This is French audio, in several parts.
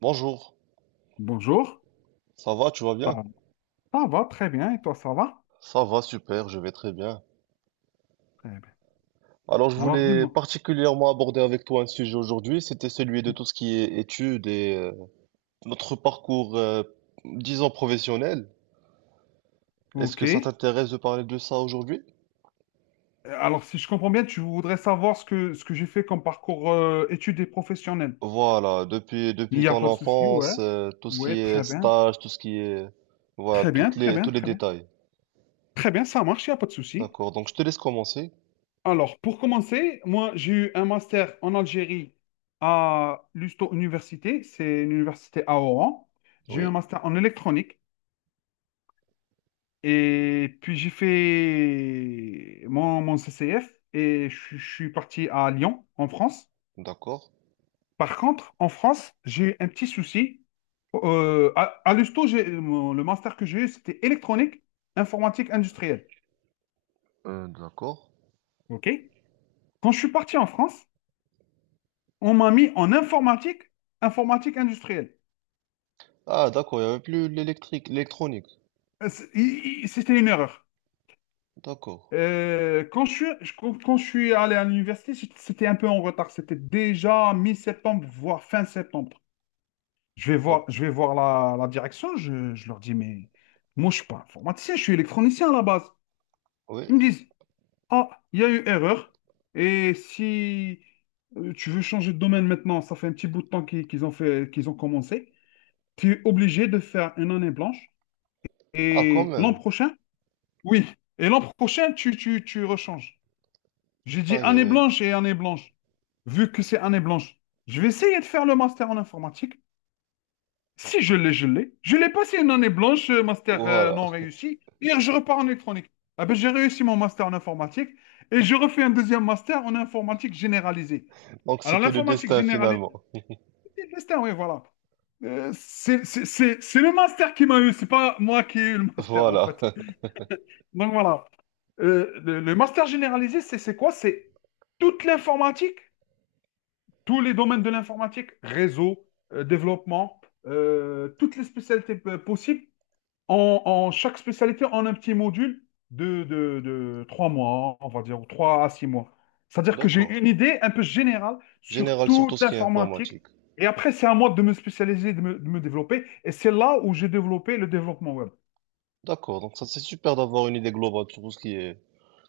Bonjour, Bonjour, ça va, tu vas ça, bien? ça va très bien et toi ça va? Ça va, super, je vais très bien. Très bien. Alors, je Alors voulais dis-moi. particulièrement aborder avec toi un sujet aujourd'hui, c'était celui de tout ce qui est études et notre parcours, disons, professionnel. Est-ce Ok. que ça t'intéresse de parler de ça aujourd'hui? Alors si je comprends bien, tu voudrais savoir ce que j'ai fait comme parcours études et professionnelles. Voilà, depuis, Il depuis n'y a ton pas de souci, ouais. enfance, tout ce Ouais, qui très est bien. stage, tout ce qui est... Voilà, Très bien, très bien, tous les très bien. détails. Très bien, ça marche, il n'y a pas de souci. D'accord, donc je te laisse commencer. Alors pour commencer, moi j'ai eu un master en Algérie à l'Usto Université, c'est une université à Oran. J'ai eu un Oui, master en électronique. Et puis j'ai fait mon CCF et je suis parti à Lyon, en France. d'accord. Par contre, en France, j'ai eu un petit souci. À l'USTO, le master que j'ai eu, c'était électronique, informatique industrielle. D'accord. OK? Quand je suis parti en France, on m'a mis en informatique, informatique industrielle. Ah, d'accord, il n'y avait plus l'électrique, l'électronique. C'était une erreur. D'accord. Quand je suis allé à l'université, c'était un peu en retard. C'était déjà mi-septembre, voire fin septembre. Je vais Donc, voir, je vais voir la direction, je leur dis, mais moi, je ne suis pas informaticien, je suis électronicien à la base. oui. Ils me disent, ah, il y a eu erreur, et si tu veux changer de domaine maintenant, ça fait un petit bout de temps qu'ils ont fait, qu'ils ont commencé, tu es obligé de faire une année blanche, Ah, quand et l'an même. prochain, oui, et l'an prochain, tu rechanges. J'ai dit Aïe, aïe, année aïe. blanche et année blanche, vu que c'est année blanche. Je vais essayer de faire le master en informatique. Si je l'ai, je l'ai. Je l'ai passé une année blanche, master Voilà. non réussi. Hier, je repars en électronique. Ah ben, j'ai réussi mon master en informatique et je refais un deuxième master en informatique généralisée. Donc, Alors, c'était le l'informatique destin généralisée, finalement. oui, voilà. C'est le master qui m'a eu, c'est pas moi qui ai eu le master, en Voilà. fait. Donc, voilà. Le master généralisé, c'est quoi? C'est toute l'informatique, tous les domaines de l'informatique, réseau, développement, toutes les spécialités possibles. En chaque spécialité, on a un petit module de 3 mois, on va dire, ou 3 à 6 mois. C'est-à-dire que j'ai D'accord. une idée un peu générale sur Général sur toute tout ce qui est l'informatique. informatique. Et après, c'est à moi de me spécialiser, de me développer. Et c'est là où j'ai développé le développement web. D'accord. Donc, ça, c'est super d'avoir une idée globale sur tout ce qui est,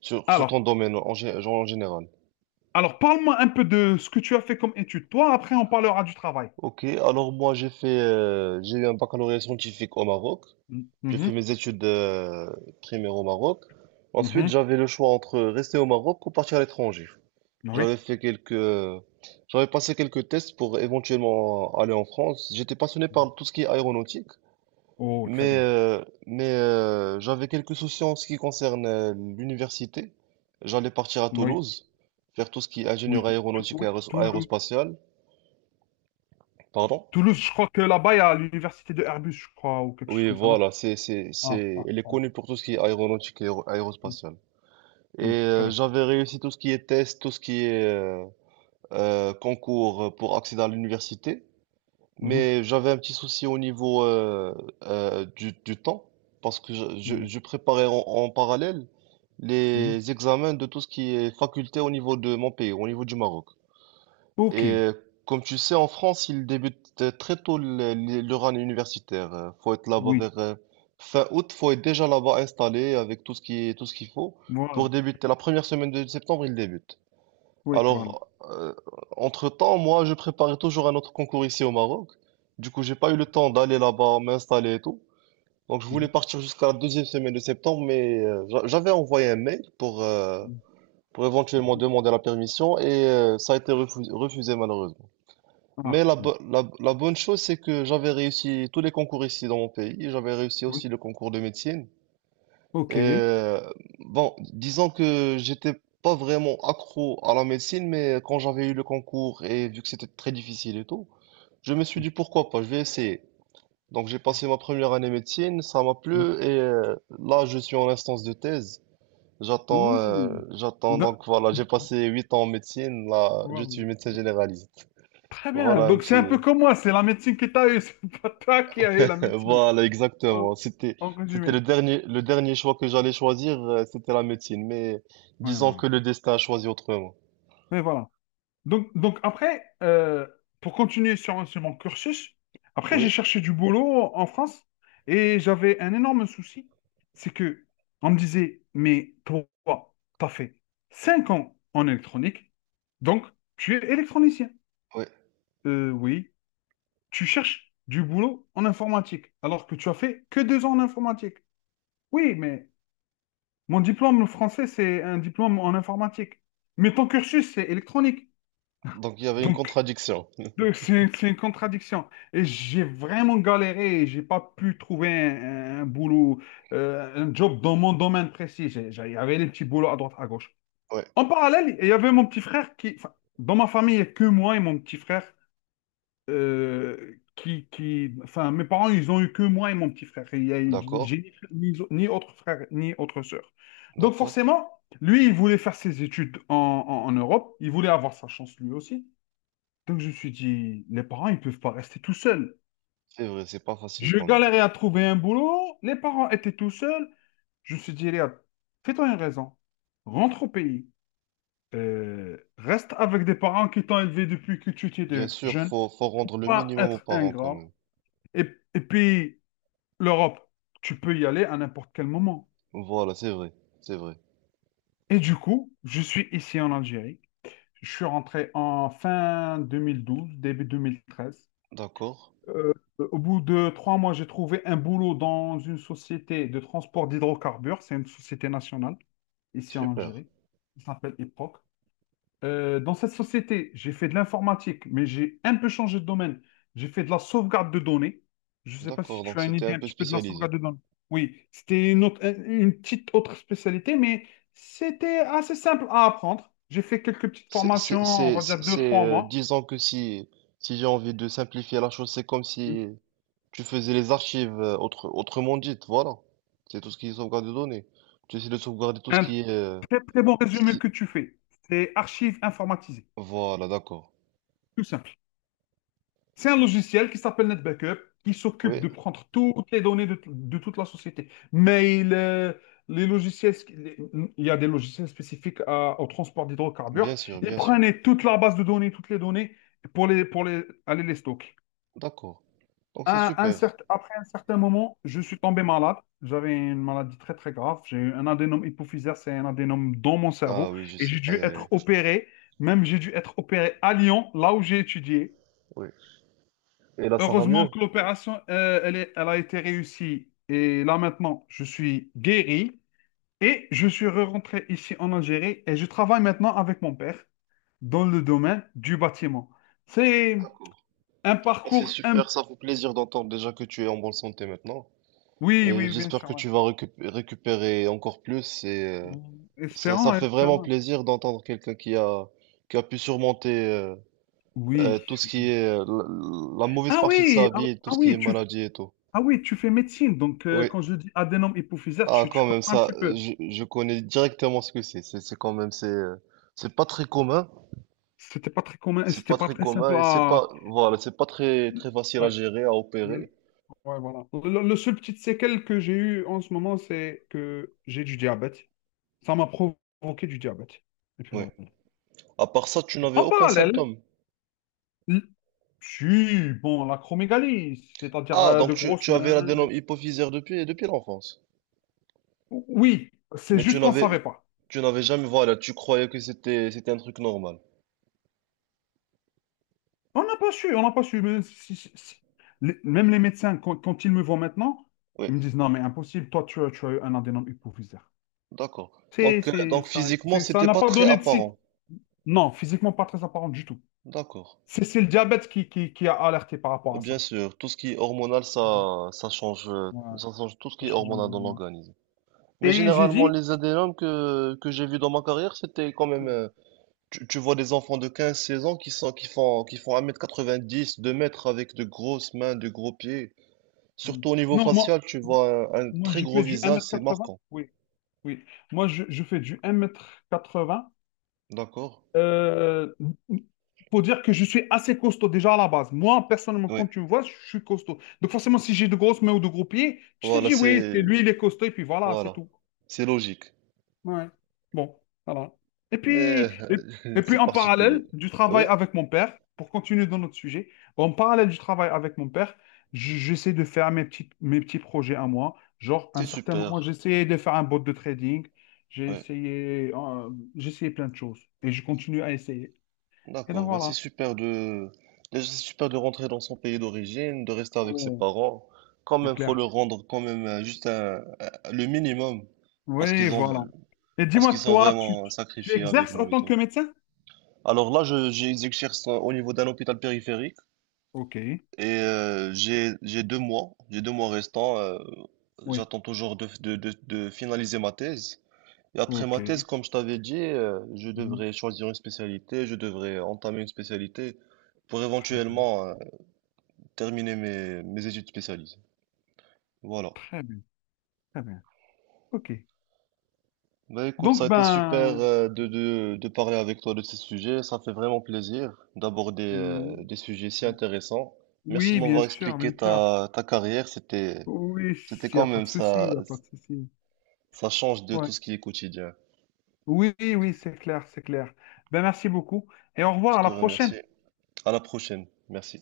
sur Alors, ton domaine genre en général. alors parle-moi un peu de ce que tu as fait comme étude. Toi, après, on parlera du travail. Ok. Alors, moi, j'ai eu un baccalauréat scientifique au Maroc. J'ai fait Mhm, mes études primaires au Maroc. Ensuite, mhm, j'avais le choix entre rester au Maroc ou partir à l'étranger. oui. J'avais fait quelques, J'avais passé quelques tests pour éventuellement aller en France. J'étais passionné par tout ce qui est aéronautique, Oh, très mais bien. euh, mais euh, j'avais quelques soucis en ce qui concerne l'université. J'allais partir à Oui, Toulouse, faire tout ce qui est oui. ingénieur aéronautique et Oui, Toulouse. aérospatiale, pardon. Toulouse, je crois que là-bas, il y a l'université de Airbus, je crois, ou quelque chose Oui, comme ça, non? voilà, Ah, ah, elle est voilà. connue pour tout ce qui est aéronautique et Mm. aérospatiale. Oui, très bien. J'avais réussi tout ce qui est tests, tout ce qui est concours pour accéder à l'université. Mhm, Mais j'avais un petit souci au niveau du temps, parce que mhm, je préparais en parallèle mhm. les examens de tout ce qui est faculté au niveau de mon pays, au niveau du Maroc. Et Ok, euh, Comme tu sais, en France, il débute très tôt leur année universitaire. Faut être là-bas oui, vers fin août, faut être déjà là-bas installé avec tout ce qui est, tout ce qu'il faut pour voilà. débuter. La première semaine de septembre, il débute. Oui, voilà. Alors, entre-temps, moi, je préparais toujours un autre concours ici au Maroc. Du coup, j'ai pas eu le temps d'aller là-bas, m'installer et tout. Donc, je voulais Mhm, partir jusqu'à la deuxième semaine de septembre, mais j'avais envoyé un mail mhm, pour éventuellement mhm. demander la permission et ça a été refusé malheureusement. Mais Ah, la, bon. bo- la, la bonne chose, c'est que j'avais réussi tous les concours ici dans mon pays. J'avais réussi Oui, aussi le concours de médecine. ok. Oui, Euh, bon, disons que j'étais pas vraiment accro à la médecine, mais quand j'avais eu le concours et vu que c'était très difficile et tout, je me suis dit pourquoi pas, je vais essayer. Donc j'ai passé ma première année médecine, ça m'a oui. plu et là je suis en instance de thèse. Oui. J'attends Da- donc voilà, j'ai passé 8 ans en médecine, là je voilà. suis médecin généraliste. Très bien. Voilà un Donc, c'est un peu petit, comme moi, c'est la médecine que tu as eue, c'est pas toi qui as eu la médecine. voilà, En, exactement. C'était, en c'était résumé. le dernier choix que j'allais choisir, c'était la médecine. Mais Oui, disons voilà. que le destin a choisi autrement. Mais voilà. Donc après, pour continuer sur mon cursus, après j'ai Oui, cherché du boulot en France et j'avais un énorme souci, c'est que on me disait, mais toi, t'as fait 5 ans en électronique, donc tu es électronicien. oui. Oui, tu cherches du boulot en informatique, alors que tu as fait que 2 ans en informatique. Oui, mais mon diplôme français, c'est un diplôme en informatique. Mais ton cursus, c'est électronique. Donc il y avait une Donc, contradiction. Donc, c'est une contradiction. Et j'ai vraiment galéré. Et j'ai pas pu trouver un boulot, un job dans mon domaine précis. Il y avait les petits boulots à droite, à gauche. Oui, En parallèle, il y avait mon petit frère qui, enfin, dans ma famille, il y a que moi et mon petit frère. Enfin, mes parents, ils ont eu que moi et mon petit frère. D'accord, J'ai ni autre frère, ni autre sœur. Donc d'accord. forcément, lui, il voulait faire ses études en Europe. Il voulait avoir sa chance lui aussi. Donc je me suis dit, les parents, ils peuvent pas rester tout seuls. C'est vrai, c'est pas facile Je quand même. galérais à trouver un boulot, les parents étaient tout seuls. Je me suis dit, Léa, fais-toi une raison. Rentre au pays. Reste avec des parents qui t'ont élevé depuis que tu étais Bien sûr, jeune. faut rendre le Pas minimum aux être parents quand ingrat. même. Et, et puis, l'Europe, tu peux y aller à n'importe quel moment. Voilà, c'est vrai, c'est vrai. Et du coup, je suis ici en Algérie. Je suis rentré en fin 2012, début 2013. D'accord, Euh, au bout de 3 mois, j'ai trouvé un boulot dans une société de transport d'hydrocarbures. C'est une société nationale ici en super. Algérie. Il s'appelle IPROC. Dans cette société, j'ai fait de l'informatique, mais j'ai un peu changé de domaine. J'ai fait de la sauvegarde de données. Je ne sais pas si D'accord, tu donc as une c'était un idée un peu petit peu de la spécialisé. sauvegarde de données. Oui, c'était une petite autre spécialité, mais c'était assez simple à apprendre. J'ai fait quelques petites C'est, formations, c'est, on c'est, va dire c'est, deux, c'est, trois euh, mois. disons que si j'ai envie de simplifier la chose, c'est comme si tu faisais les archives, autrement dites, voilà. C'est tout ce qui est sauvegarde de données. Tu essaies de sauvegarder tout ce Un qui est... Très, très bon résumé si- que tu fais. C'est archives informatisées, Voilà, d'accord. tout simple. C'est un logiciel qui s'appelle NetBackup, qui s'occupe Oui, de prendre toutes les données de toute la société. Mail, les logiciels, il y a des logiciels spécifiques au transport d'hydrocarbures. bien sûr, Ils bien sûr. prenaient toute la base de données, toutes les données, aller les stocker. D'accord. Donc c'est super. Après un certain moment, je suis tombé malade. J'avais une maladie très très grave. J'ai eu un adénome hypophysaire, c'est un adénome dans mon Ah cerveau. oui, je Et sais. j'ai dû Aïe, aïe, être aïe. opéré. Même j'ai dû être opéré à Lyon, là où j'ai étudié. Oui. Et là, ça va Heureusement mieux? que l'opération, elle a été réussie. Et là maintenant, je suis guéri. Et je suis rentré ici en Algérie. Et je travaille maintenant avec mon père dans le domaine du bâtiment. C'est un Ah, c'est parcours. super, ça fait plaisir d'entendre déjà que tu es en bonne santé maintenant. Oui, Et oui, bien j'espère sûr. que Ouais. tu vas récupérer encore plus. Ça Espérons, fait vraiment espérons. plaisir d'entendre quelqu'un qui a pu surmonter... Oui. tout ce qui est la mauvaise Ah partie de sa oui, ah, vie, tout ah ce qui est oui, tu, f- maladie et tout. ah oui, tu fais médecine. Donc, Oui. quand je dis adénome hypophysaire, Ah, tu quand même, comprends un ça, petit peu. je connais directement ce que c'est. C'est quand même, c'est pas très commun. C'était pas très commun, et C'est c'était pas pas très très simple commun et c'est à. pas, voilà, c'est pas très, très facile à Ouais, gérer, à ouais, opérer. ouais, voilà. Le seul petit séquelle que j'ai eu en ce moment, c'est que j'ai du diabète. Ça m'a provoqué du diabète. Et puis, Oui. voilà. À part ça, tu n'avais En aucun parallèle, symptôme. l- si, bon, l'acromégalie, c'est-à-dire Ah, de donc tu, grosses tu avais mains. l'adénome hypophysaire depuis l'enfance. Oui, c'est Mais tu juste qu'on ne n'avais, savait pas. tu n'avais jamais, voilà, tu croyais que c'était un truc normal. On n'a pas su, on n'a pas su. Mais même les médecins, quand ils me voient maintenant, Oui, ils me disent, non, mais impossible, toi, tu as eu un adénome hypophysaire. d'accord. Donc, euh, donc physiquement, Ça c'était n'a pas pas très donné de signe. apparent. Non, physiquement, pas très apparent du tout. D'accord. C'est le diabète qui a alerté par rapport Oui, à ça. bien sûr, tout ce qui est hormonal, Ouais, ouais, ça change tout ce ça qui est change hormonal dans énormément. l'organisme. Mais Et j'ai généralement, dit. les adénomes que j'ai vus dans ma carrière, c'était quand même, Mm, tu vois des enfants de 15, 16 ans qui font 1,90 m, 2 mètres avec de grosses mains, de gros pieds. mm. Surtout au niveau Non, moi, facial, tu vois un moi, très je gros fais du visage, c'est 1,80 m. marquant. Oui, oui. Moi, je fais du 1,80 m. D'accord? Euh, pour dire que je suis assez costaud déjà à la base. Moi, personnellement, Oui. quand tu me vois, je suis costaud. Donc forcément, si j'ai de grosses mains ou de gros pieds, tu te Voilà, dis, oui, c'est lui, il est costaud, et puis voilà, c'est voilà. tout. C'est logique. Ouais. Bon, voilà. Et Mais puis, et, et puis c'est en particulier. parallèle du Oui, travail avec mon père, pour continuer dans notre sujet, en parallèle du travail avec mon père, j'essaie de faire mes petits projets à moi. Genre, à un c'est certain moment, j'ai super. essayé de faire un bot de trading. J'ai Oui. essayé, euh, j'ai essayé plein de choses. Et je continue à essayer. Et donc D'accord, bah, voilà, c'est super de rentrer dans son pays d'origine, de rester avec ses ouais, parents. Quand c'est même, faut clair. leur rendre quand même juste le minimum parce Oui, qu'ils ont voilà. Et parce dis-moi, qu'ils sont toi, tu, vraiment tu sacrifiés avec exerces en nous et tant que tout. médecin? Alors là, j'exerce au niveau d'un hôpital périphérique Ok, et j'ai 2 mois restants. euh, oui, j'attends toujours de finaliser ma thèse. Et après ok. ma thèse, comme je t'avais dit, je Mhm. devrais choisir une spécialité, je devrais entamer une spécialité pour Très bien, éventuellement terminer mes études spécialisées. Voilà. très bien, très bien. Ok. Bah écoute, ça a Donc, été super ben, de parler avec toi de ces sujets. Ça fait vraiment plaisir d'aborder oui, des sujets si intéressants. Merci de oui, bien m'avoir sûr, expliqué bien sûr. ta carrière. C'était, Oui, c'était il n'y quand a pas même de souci, il ça, n'y a pas de souci. ça change de Ouais. tout ce qui est quotidien. Oui, oui, c'est clair, c'est clair. Ben, merci beaucoup et au Je revoir, à te la prochaine. remercie. À la prochaine. Merci.